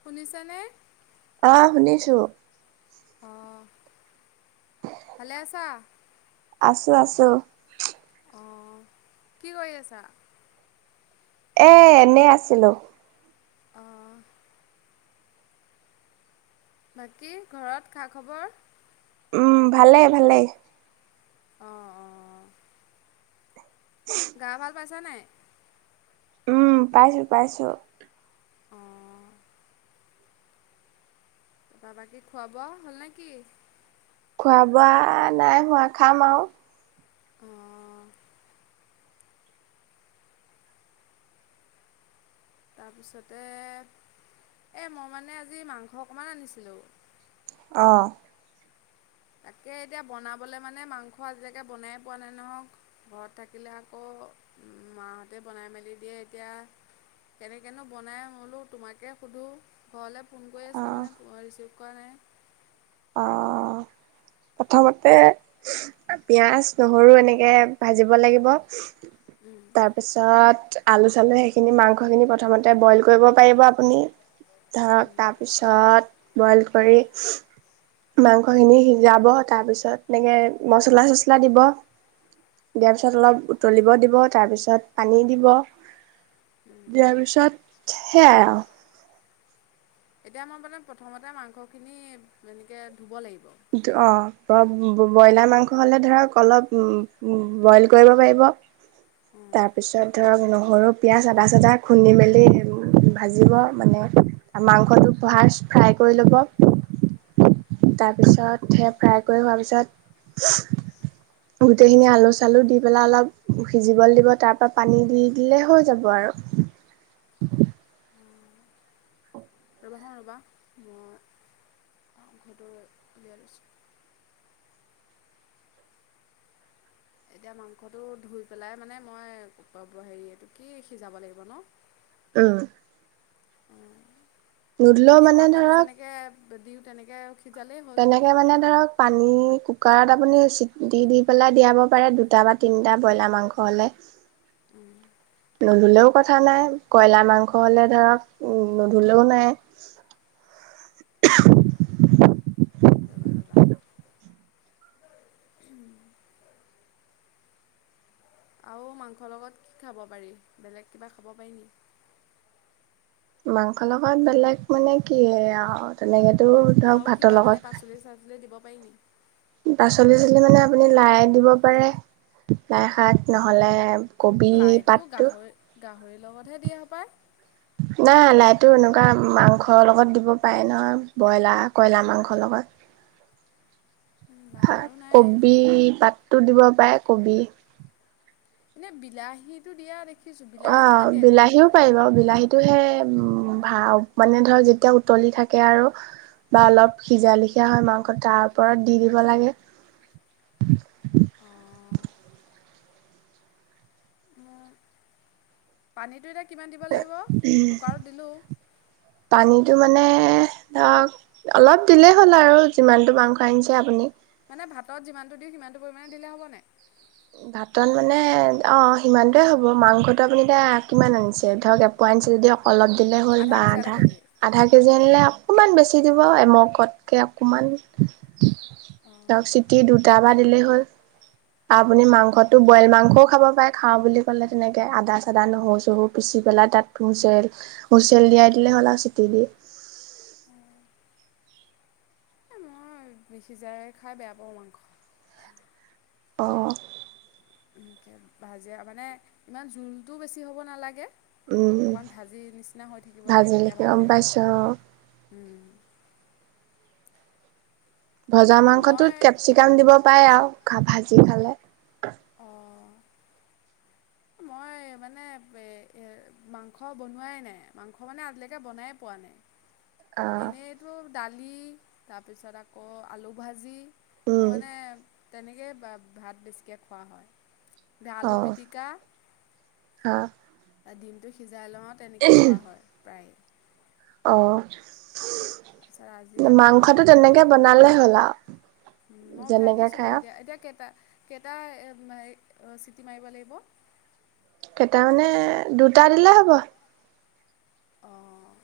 শুনিছা নে অহ শুনিছো অহ ভালে আছা আছো আছো অঁ কি কৰি আছা এ এনে আছিলো অহ বাকী ঘৰত খা খবৰ উম ভালে ভালে অ অ গা ভাল পাইছা নাই উম পাইছো পাইছো অ [unintelligible] বা বাকি খুৱা হ'ল নে কি খোৱা বোৱা নাই হোৱা খাম আৰু অ তাৰপিছতে এই মই মানে আজি মাংস অকণমান আনিছিলোঁ অ তাকে এতিয়া বনাবলৈ মানে মাংস আজিলৈকে বনাই পোৱা নাই নহওঁঘৰত থাকিলে আকৌ মাহতে বনাই মেলি দিয়ে এতিয়া কেনেকেনো বনাই বোলো তোমাকে সুধো ঘৰলৈ ফোন কৰি অ আছিলে মানে ফোন ৰিচিভ কৰা নাই অ প্ৰথমতে পিয়াজ নহৰু এনেকে ভাজিব লাগিব উম তাৰপিছত আলু চালু সেইখিনি মাংসখিনি প্ৰথমতে ব্ৰইল কৰিব পাৰিবা তুমি ধৰক উম তাৰপিছত ব্ৰইল কৰি মাংসখিনি সিজাব তাৰপিছত এনেকে মচলা চচলা দিব দিয়াৰ পিছত অলপ উতলিব দিব তাৰপিছত পানী দিব উম দিয়াৰ পিছত সেয়াই আৰু এতিয়া মই মানে প্ৰথমতে মাংসখিনি এনেকে ধুব লাগিব অ ব্ৰইলাৰ মাংস হলে ধৰক অলপ ব্ৰইল কৰিব পাৰিব উম, তাৰপিছত ধৰক ন সৰু পিঁয়াজ আদা চাদা খুন্দি মেলি ভাজিব মানে মাংসটো ফাৰ্ষ্ট ফ্ৰাই কৰি ল'ব তাৰপিছত সে ফ্ৰাই কৰি হোৱাৰ পিছত গোটেইখিনি আলু চালু দি পেলাই অলপ সিজিবলৈ দিব তাৰ পৰা পানী দি দিলে হৈ যাব আৰু ৰবা চোন ৰবা মই ঘৰটো উলিয়াই লৈছোঁ এতিয়া মাংসটো ধুই পেলাই মানে মই হেৰি এইটো কি সিজাব লাগিব ন উ উম এনেই মানে ভাত আমি ধৰক যেনেকে দিওঁ তেনেকে তেনেকে মানে ধৰক পানী কুকাৰত আপুনি চি দি দি পেলাই দিয়াব পাৰে দুটা বা তিনিটা ব্ৰইলাৰ মাংস হ'লে উম নুধুলেও কথা নাই কইলা মাংস হ'লে ধৰক নুধুলেও নাই ৰ'বা ৰ'বা আৰু মাংসৰ লগত কি খাব পাৰি বেলেগ কিবা খাব পাৰি নি মাংস লগত বেলেগ মানে কি আৰু তেনেকে আও কিবা মানে পাচলি চাচলি দিব পাইনি পাচলি চাচলি মানে আপুনি লাই দিব পাৰে লাই শাক নহ'লে কবি লাইটো পাতটো গাহৰি গাহৰিৰ লগতহে দিয়া হপায় নাই লাইটো এনেকুৱা মাংসৰ লগত দিব পাৰে নহয় ব্ৰইলাৰ কয়লাৰ মাংসৰ লগত লাই বাৰু নাই। কবি পাতটো দিব পায় কবি এনে বিলাহীতটো দিয়া দেখি অ বিলাহীও পাৰিব বিলাহীটোহে উ ভা মানে ধৰ যেতিয়া উতলি থাকে আৰু বা অলপ সিজা লিখিয়া হয় মাংস তাৰ ওপৰত দি দিব লাগে পানীটো এনে উ পানীটো মানে ধৰক অলপ দিলেই হ'ল আৰু যিমানটো মাংস আনিছে আপুনি মানে ভাতত যিমানটো দিওঁ সিমানটো পৰিমাণে দিলে হ'ব নাই ভাতত মানে অ', সিমানটোৱে হ'ব মাংসটো আপুনি এতিয়া কিমান আনিছে ধৰক এপোৱা আনিছে যদি অ', অলপ দিলে হ'ল বা আধা -আধা কেজি আনিলে অকমান বেছি দিব এমকতকে অকমান এ ধক চিটি দুটা ভবা দিলেই হ'ল। আপুনি মাংসটো বইল মাংস খাব পাৰে খাওঁ বুলি ক'লে তেনেকৈ আদা চদা নহৰু চহৰু পিচি পেলাই তাত হুইচেল- হুইচেল দিয়াই দিলে হ'ল আৰু চিটি দি। এ মই সিজাই খাই বেয়া পাওঁ মাংস। অ', এনেকে ভাজে মানে ইমান জোলটোও বেছি হ'ব নালাগে। উম অকণমান ভাজি নিচিনা হৈ থাকিব লাগে ভাজিলে তেতিয়া ভাল গম লাগে। পাইছো ভজা মাংসটোত কেপচিকাম দিব পাৰে আৰু কা ভাজি খালে। অঁ', মই মানে মাংস বনোৱাই নাই মাংস মানে আজিলৈকে বনাই পোৱা নাই। অ এনেইতো দালি তাৰপিছত আকৌ আলু ভাজি মোৰ উম মানে তেনেকেই ভাত বেছিকৈ খোৱা হয়। অ আলু পিটিকা। হা', দিনটো সিজ জাইলঙত তেনেকৈয় খোৱা হয় প্ৰায়। অঁ', তাৰপাচত আজি আকৌ বোলো মাংস খাও, বনালে হ'ল আৰু আৰু মই উঠাই যেনেকে দিছো খাই বাৰু আৰু এতিয়া- এতিয়া কেইটা কেইটা অ ', হে মানে চিটি মাৰিব লাগিব? কেইটামানে দুটা দিলে হ'ব। অঁ',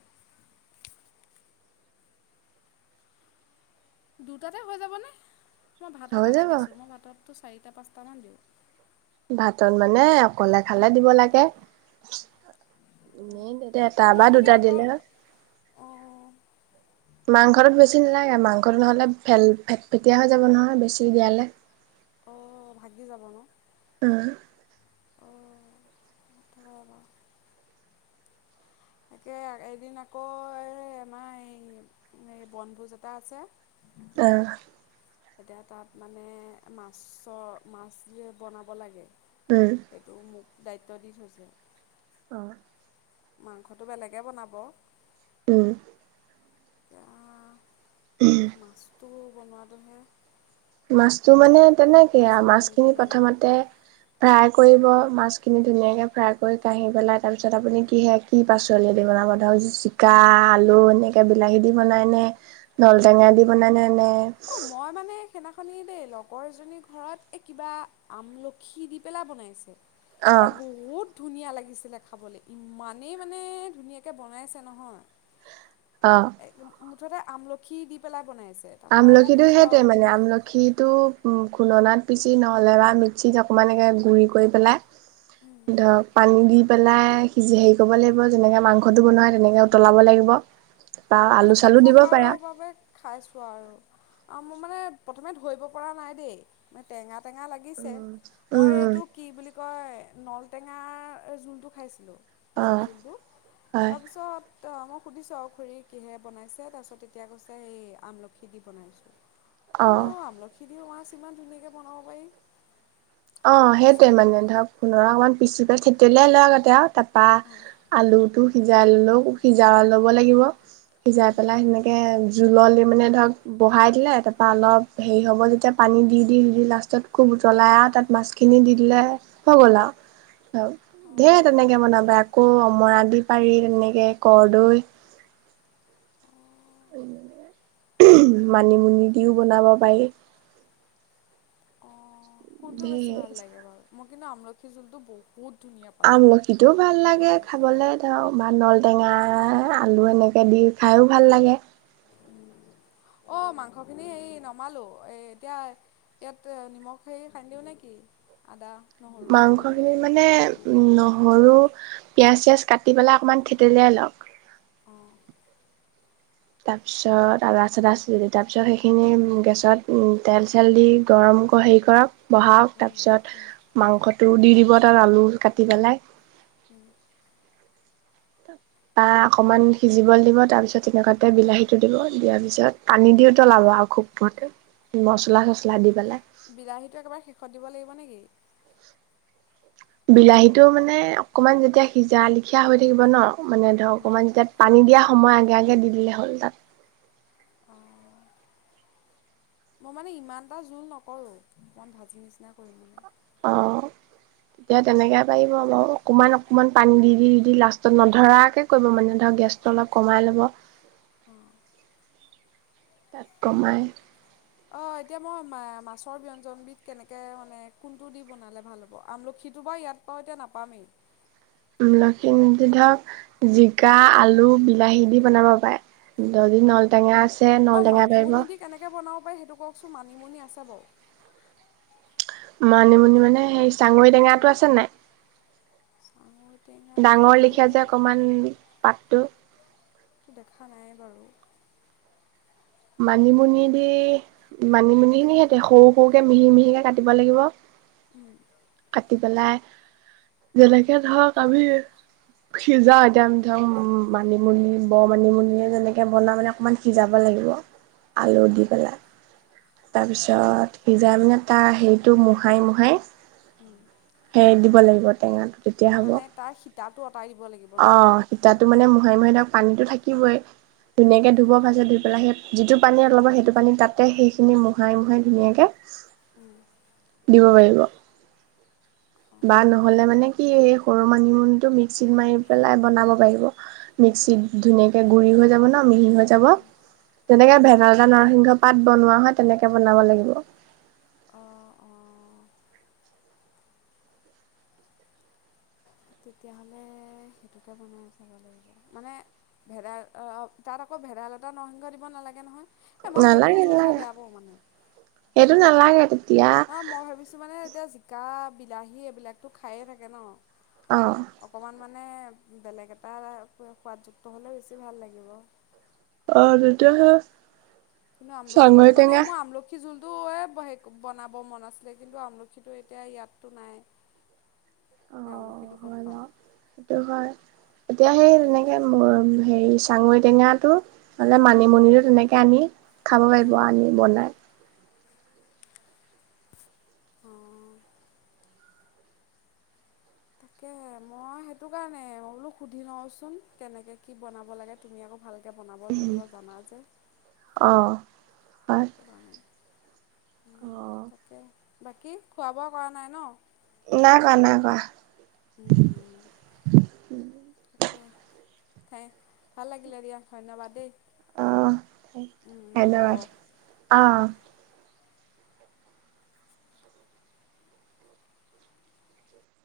দুটাতে হৈ যাবনে? মই ভাততে হৈ যাব লাগিছোঁ মই ভাতত। টো চাৰিটা পাঁচটামান দিওঁ। ভাতত মানে অকলে খালে দিব লাগে। এ', ন এটা বা মইতো এতিয়া দুটা অকল দিলে হল, অঁ মাংসত বেছি নালাগে মাংসটো নহ'লে ফেটফেটিয়া হৈ যাব নহয় বেছি দিয়ালে। অ', ভাগি যাব ন। ওহ', [inaudible] তাকে এদিন আকৌ এই আমাৰ এই- এই বনভোজ এটা আছে। আহ', এতিয়া তাত মানে মাছৰ -মাছ বনাব লাগে। উম। সেইটো মোক দায়িত্ব দি থৈছে। অ। মাংসটো বেলেগে বনাব। উম। [inaudible] মাছটো বনোৱাটোহে। মাছতটো মানে তেনেকে আৰু মাছৰ মাছখিনি ব্যঞ্জন নাজানো প্ৰথমতে ফ্ৰাই। কি কৰিব মাছ খিনি ধুনীয়াকে ফ্ৰাই কৰি কাঢ়ি পেলাই তাৰ পিছত আপুনি কি কি পাচলি দি বনাব, ধৰক জিকা আলু এনেকে বিলাহী দি বনাই নে নলটেঙা দি বনাই নে ন অ মই মানে। সেইদিনাখনি দেই লগৰজনী ঘৰত কিবা আমলখি দি পেলাই বনাইছে। এ অ', বহুত ধুনীয়া লাগিছিলে খাবলে, ইমানেই মানে ধুনীয়াকৈ বনাইছে নহয়। অ মুঠতে আমলখি দি পেলাই বনাইছে। তাৰপৰা মই আমলখিটো সুধিলোঁ সেইটো আৰু মানে খুৰীক আমলখিটো উ খুনদনাত। পিচি নহ'লে বা মিক্সিত অকণমানকৈ গুড়ি কৰি পেলাই। ধৰক পানী দি। পেলাই সিজি হেৰি কৰিব লাগিব যেনেকে মাংসটো বনাই তেনেকে উতলাব লাগিব। বা মানে আলু চালু দিব পাৰা প্ৰথমবাৰৰ বাবে খাইছোঁ আৰু। অ মোৰ মানে প্ৰথমে ধৰিব পৰা নাই দেই মানে টেঙাত। টেঙা লাগিছে উম মই উম উম এইটো কি বুলি কয়। নলটেঙা জোলটো খাইছিলোঁ। অ মাছৰ জোলটো হয় তাৰপিছত। ত মই সুধিছো অ খুুৰী। কিহে বনাইছে তাৰপিছত তেতিয়া কৈছে এই আমলখি দি বনাইছোঁ। অহ। কি মাছ ইমান ধুনীয়াকৈ বনাব পাৰি। অ এবাৰ সেইটোৱে সুধিছিলোঁ। মানে ধৰক খোণৰা অকমান পিচি। থেতেলিয়াই লোৱা গোটে তাত। বা অ আলুটো সিজাই ললো সিজাই অলপ। লাগিব। সিজাই উম পেলাই সেনেকে। জোলল দি মানে ধৰক বহাই দিলে তাৰপৰা অলপ হেৰি হ'ব যেতিয়া পানী দি দি দি লাষ্টত খুব উতলাই আৰু তাত। মাছখিনি দি দিলে হৈ গ'ল আৰু অ ধেৰ তেনেকে বনাবা আকৌ অমৰা দি পাৰি তেনেকে কৰদৈ। অ মানিমুনি দিও বনাব পাৰি। অঁ কোনটো বেছি ভাল ধেৰ লাগে বাৰু মোক। কিন্তু আমলখি জোল টো বহু। আমলখিটোও ভাল লাগে খাবলে ধৰ বা নল টেঙা আলু এনেকে দি খাইও ভাল লাগে। উ অ মাংহখিনি হে নমালো এ এতিয়া ইয়াত নিমখ হেৰি সানি দিও নেকি আদা। নহৰু মাংস খিনিত মানে উম নহৰু - পিয়াঁজ চিয়াজ কাটি পেলাই অকণমান থেতেলিয়াই লওক। অঁ তাৰপিছত আৰু আচডচ তাৰপিছত সেইখিনি গেছত তেল চেল দি গৰম হেৰি কৰক। বহাওক উম, তাৰপিছত উম, মাংসটো দি দিব। আৰু আলু কাটি পেলাই। উম। তা অকমান সিজিবলৈ দিব তাৰ পিছত তেনেকুৱাতে বিলাহীতটো দিব দিয়াৰ পিছত পানী দি উতলাব আৰু খুববৰতে মচলা চচলা দি পেলাই। বিলাহীটো একেবাৰে শেষত দিব লাগিব নেকি? বিলাহীতটো মানে অকমান যেতিয়া সিজা লিখিয়া হৈ থাকিব ন - মানে ধৰক উম, অকণমান যেতিয়া পানী দিয়া - সময় আগে আগে দি দিলে হ'ল তাত। অঁ মই মানে ইমান এটা জোল নকৰো অমান ভাজি নিচিনা কৰিম মানে। অ তেতিয়া তেনেকে পাৰিব বলাৰ অকমান অকমান পানী দি দি দি দি লাষ্টত নধৰাকে কৰিব মানে ধৰক গেছটো অলপ কমাই ল'ব। অ কমাই অ এতিয়া মই মাছৰ ব্যঞ্জনবিধ কেনেকে মানে কোনটো দি বনালে ভাল হ'ব আমলখিটো বাৰু ইয়াত পাওঁ এতিয়া নাপামেই। লখি ধৰক জিকা আলু বিলাহী দি বনাব পাৰে যদি নলটেঙা অ নলটেঙা পাৰিব মানিমুনি দি কেনেকে বনাও? সেইটো কওকচোন, মানিমুনি আছে বাৰু। মানিমুনি মানে সেই চাঙৰিটেঙাটো আছে নাই? চাঙৈ ডাঙৰ লিখা যে টেঙাটোতো অকমান পাত। টো দেখা নাই বাৰু। মানিমুনি দি মানিমুনি খিনি সিহতে সৰু সৰুকে মিহি মিহিকে কাটিব লাগিব। উম কাটি পেলাই যেনেকে ধৰক আমি সিজাও এতিয়া আমি ধৰক মানিমুনি ব মানিমুনি যেনেকে বনাওঁ মানে অকমান সিজাব লাগিব আলু দি পেলাই তাৰপিছত সিজাই মানে তাৰ হেৰিটো মোহাই মোহাই উম সেই দিব লাগিব টেঙাটো। মানে তাৰ শি তাতো অ সীতাতো মানে হয় মই তক পানীতো থাকিবই। উম ধুনীয়াকে ধুব ভাজে ধুই পেলাই সেই যিটো পানীল'ব সেইটো পানী তাতে সেইখিনি মোহাই মোহাই ধুনীয়াকে উম দিব পাৰিব। অ বা নহলে মানে কি এই সৰু মানিমুনিটো মিক্সিত মাৰি পেলাই বনাব পাৰিব মিক্সিত ধুনীয়াকে গুৰি হৈ যাব ন মিহি হৈ যাব তেনেকে ভেদাইালতা নৰসিংহ পাত বনোৱা হয় তেনেকে বনাব লাগিব। অ অ তেতিয়াহ'লে সেইটোকে বনাই চাব লাগিব, মানে ভেদাই তাত আকৌ ভেদাই ভেদাইলতা নৰসিংহ দিব নালাগে নহয়? এই মই সেইটো নালাগে জোল খাই নালাগে বেয়া পাওঁ মানে সেইটো নালাগে। তেতিয়া অ মই ভাবিছো মানে। এতিয়া জিকা বিলাহী এইবিলাকতো খায়ে থাকে ন। অহ। অকণমান মানে বেলেগ এটা সোৱাদযুক্ত হ'লে বেছি ভাল লাগিব। অ তেতিয়াহলে কিন্তু আমলখিটো মানে মই আমলখি জুল টোৱে বনাব মন আছিলে কিন্তু আমলখিটো এতিয়া ইয়াততো নাই। অ আমলখিটো ক'ত হৈ পাম যাও সেইটো হয় এতিয়া সেই তেনেকে মোৰ হেৰি চঙৰি টেঙাটো মানে উম মানিমুনি তেনেকে আনি খাব পাৰিব আনি বনাই। উম। তাকে মই সেইটো কাৰণে বোলো সুধি লওচোন কেনেকে কি বনাব লাগে তুমি আকৌ ভালকে বনাব মেলিব জানা যে। আহঁ হয়। উম অ তাকে। বাকী খোৱা বোৱা কৰা নাই ন। নাই কোৱা নাই কোৱা। হ ভাল লাগিলে দিয়া ধন্যবাদ দেই। অ উম, হ'ব ধন্যবাদ অ। উম।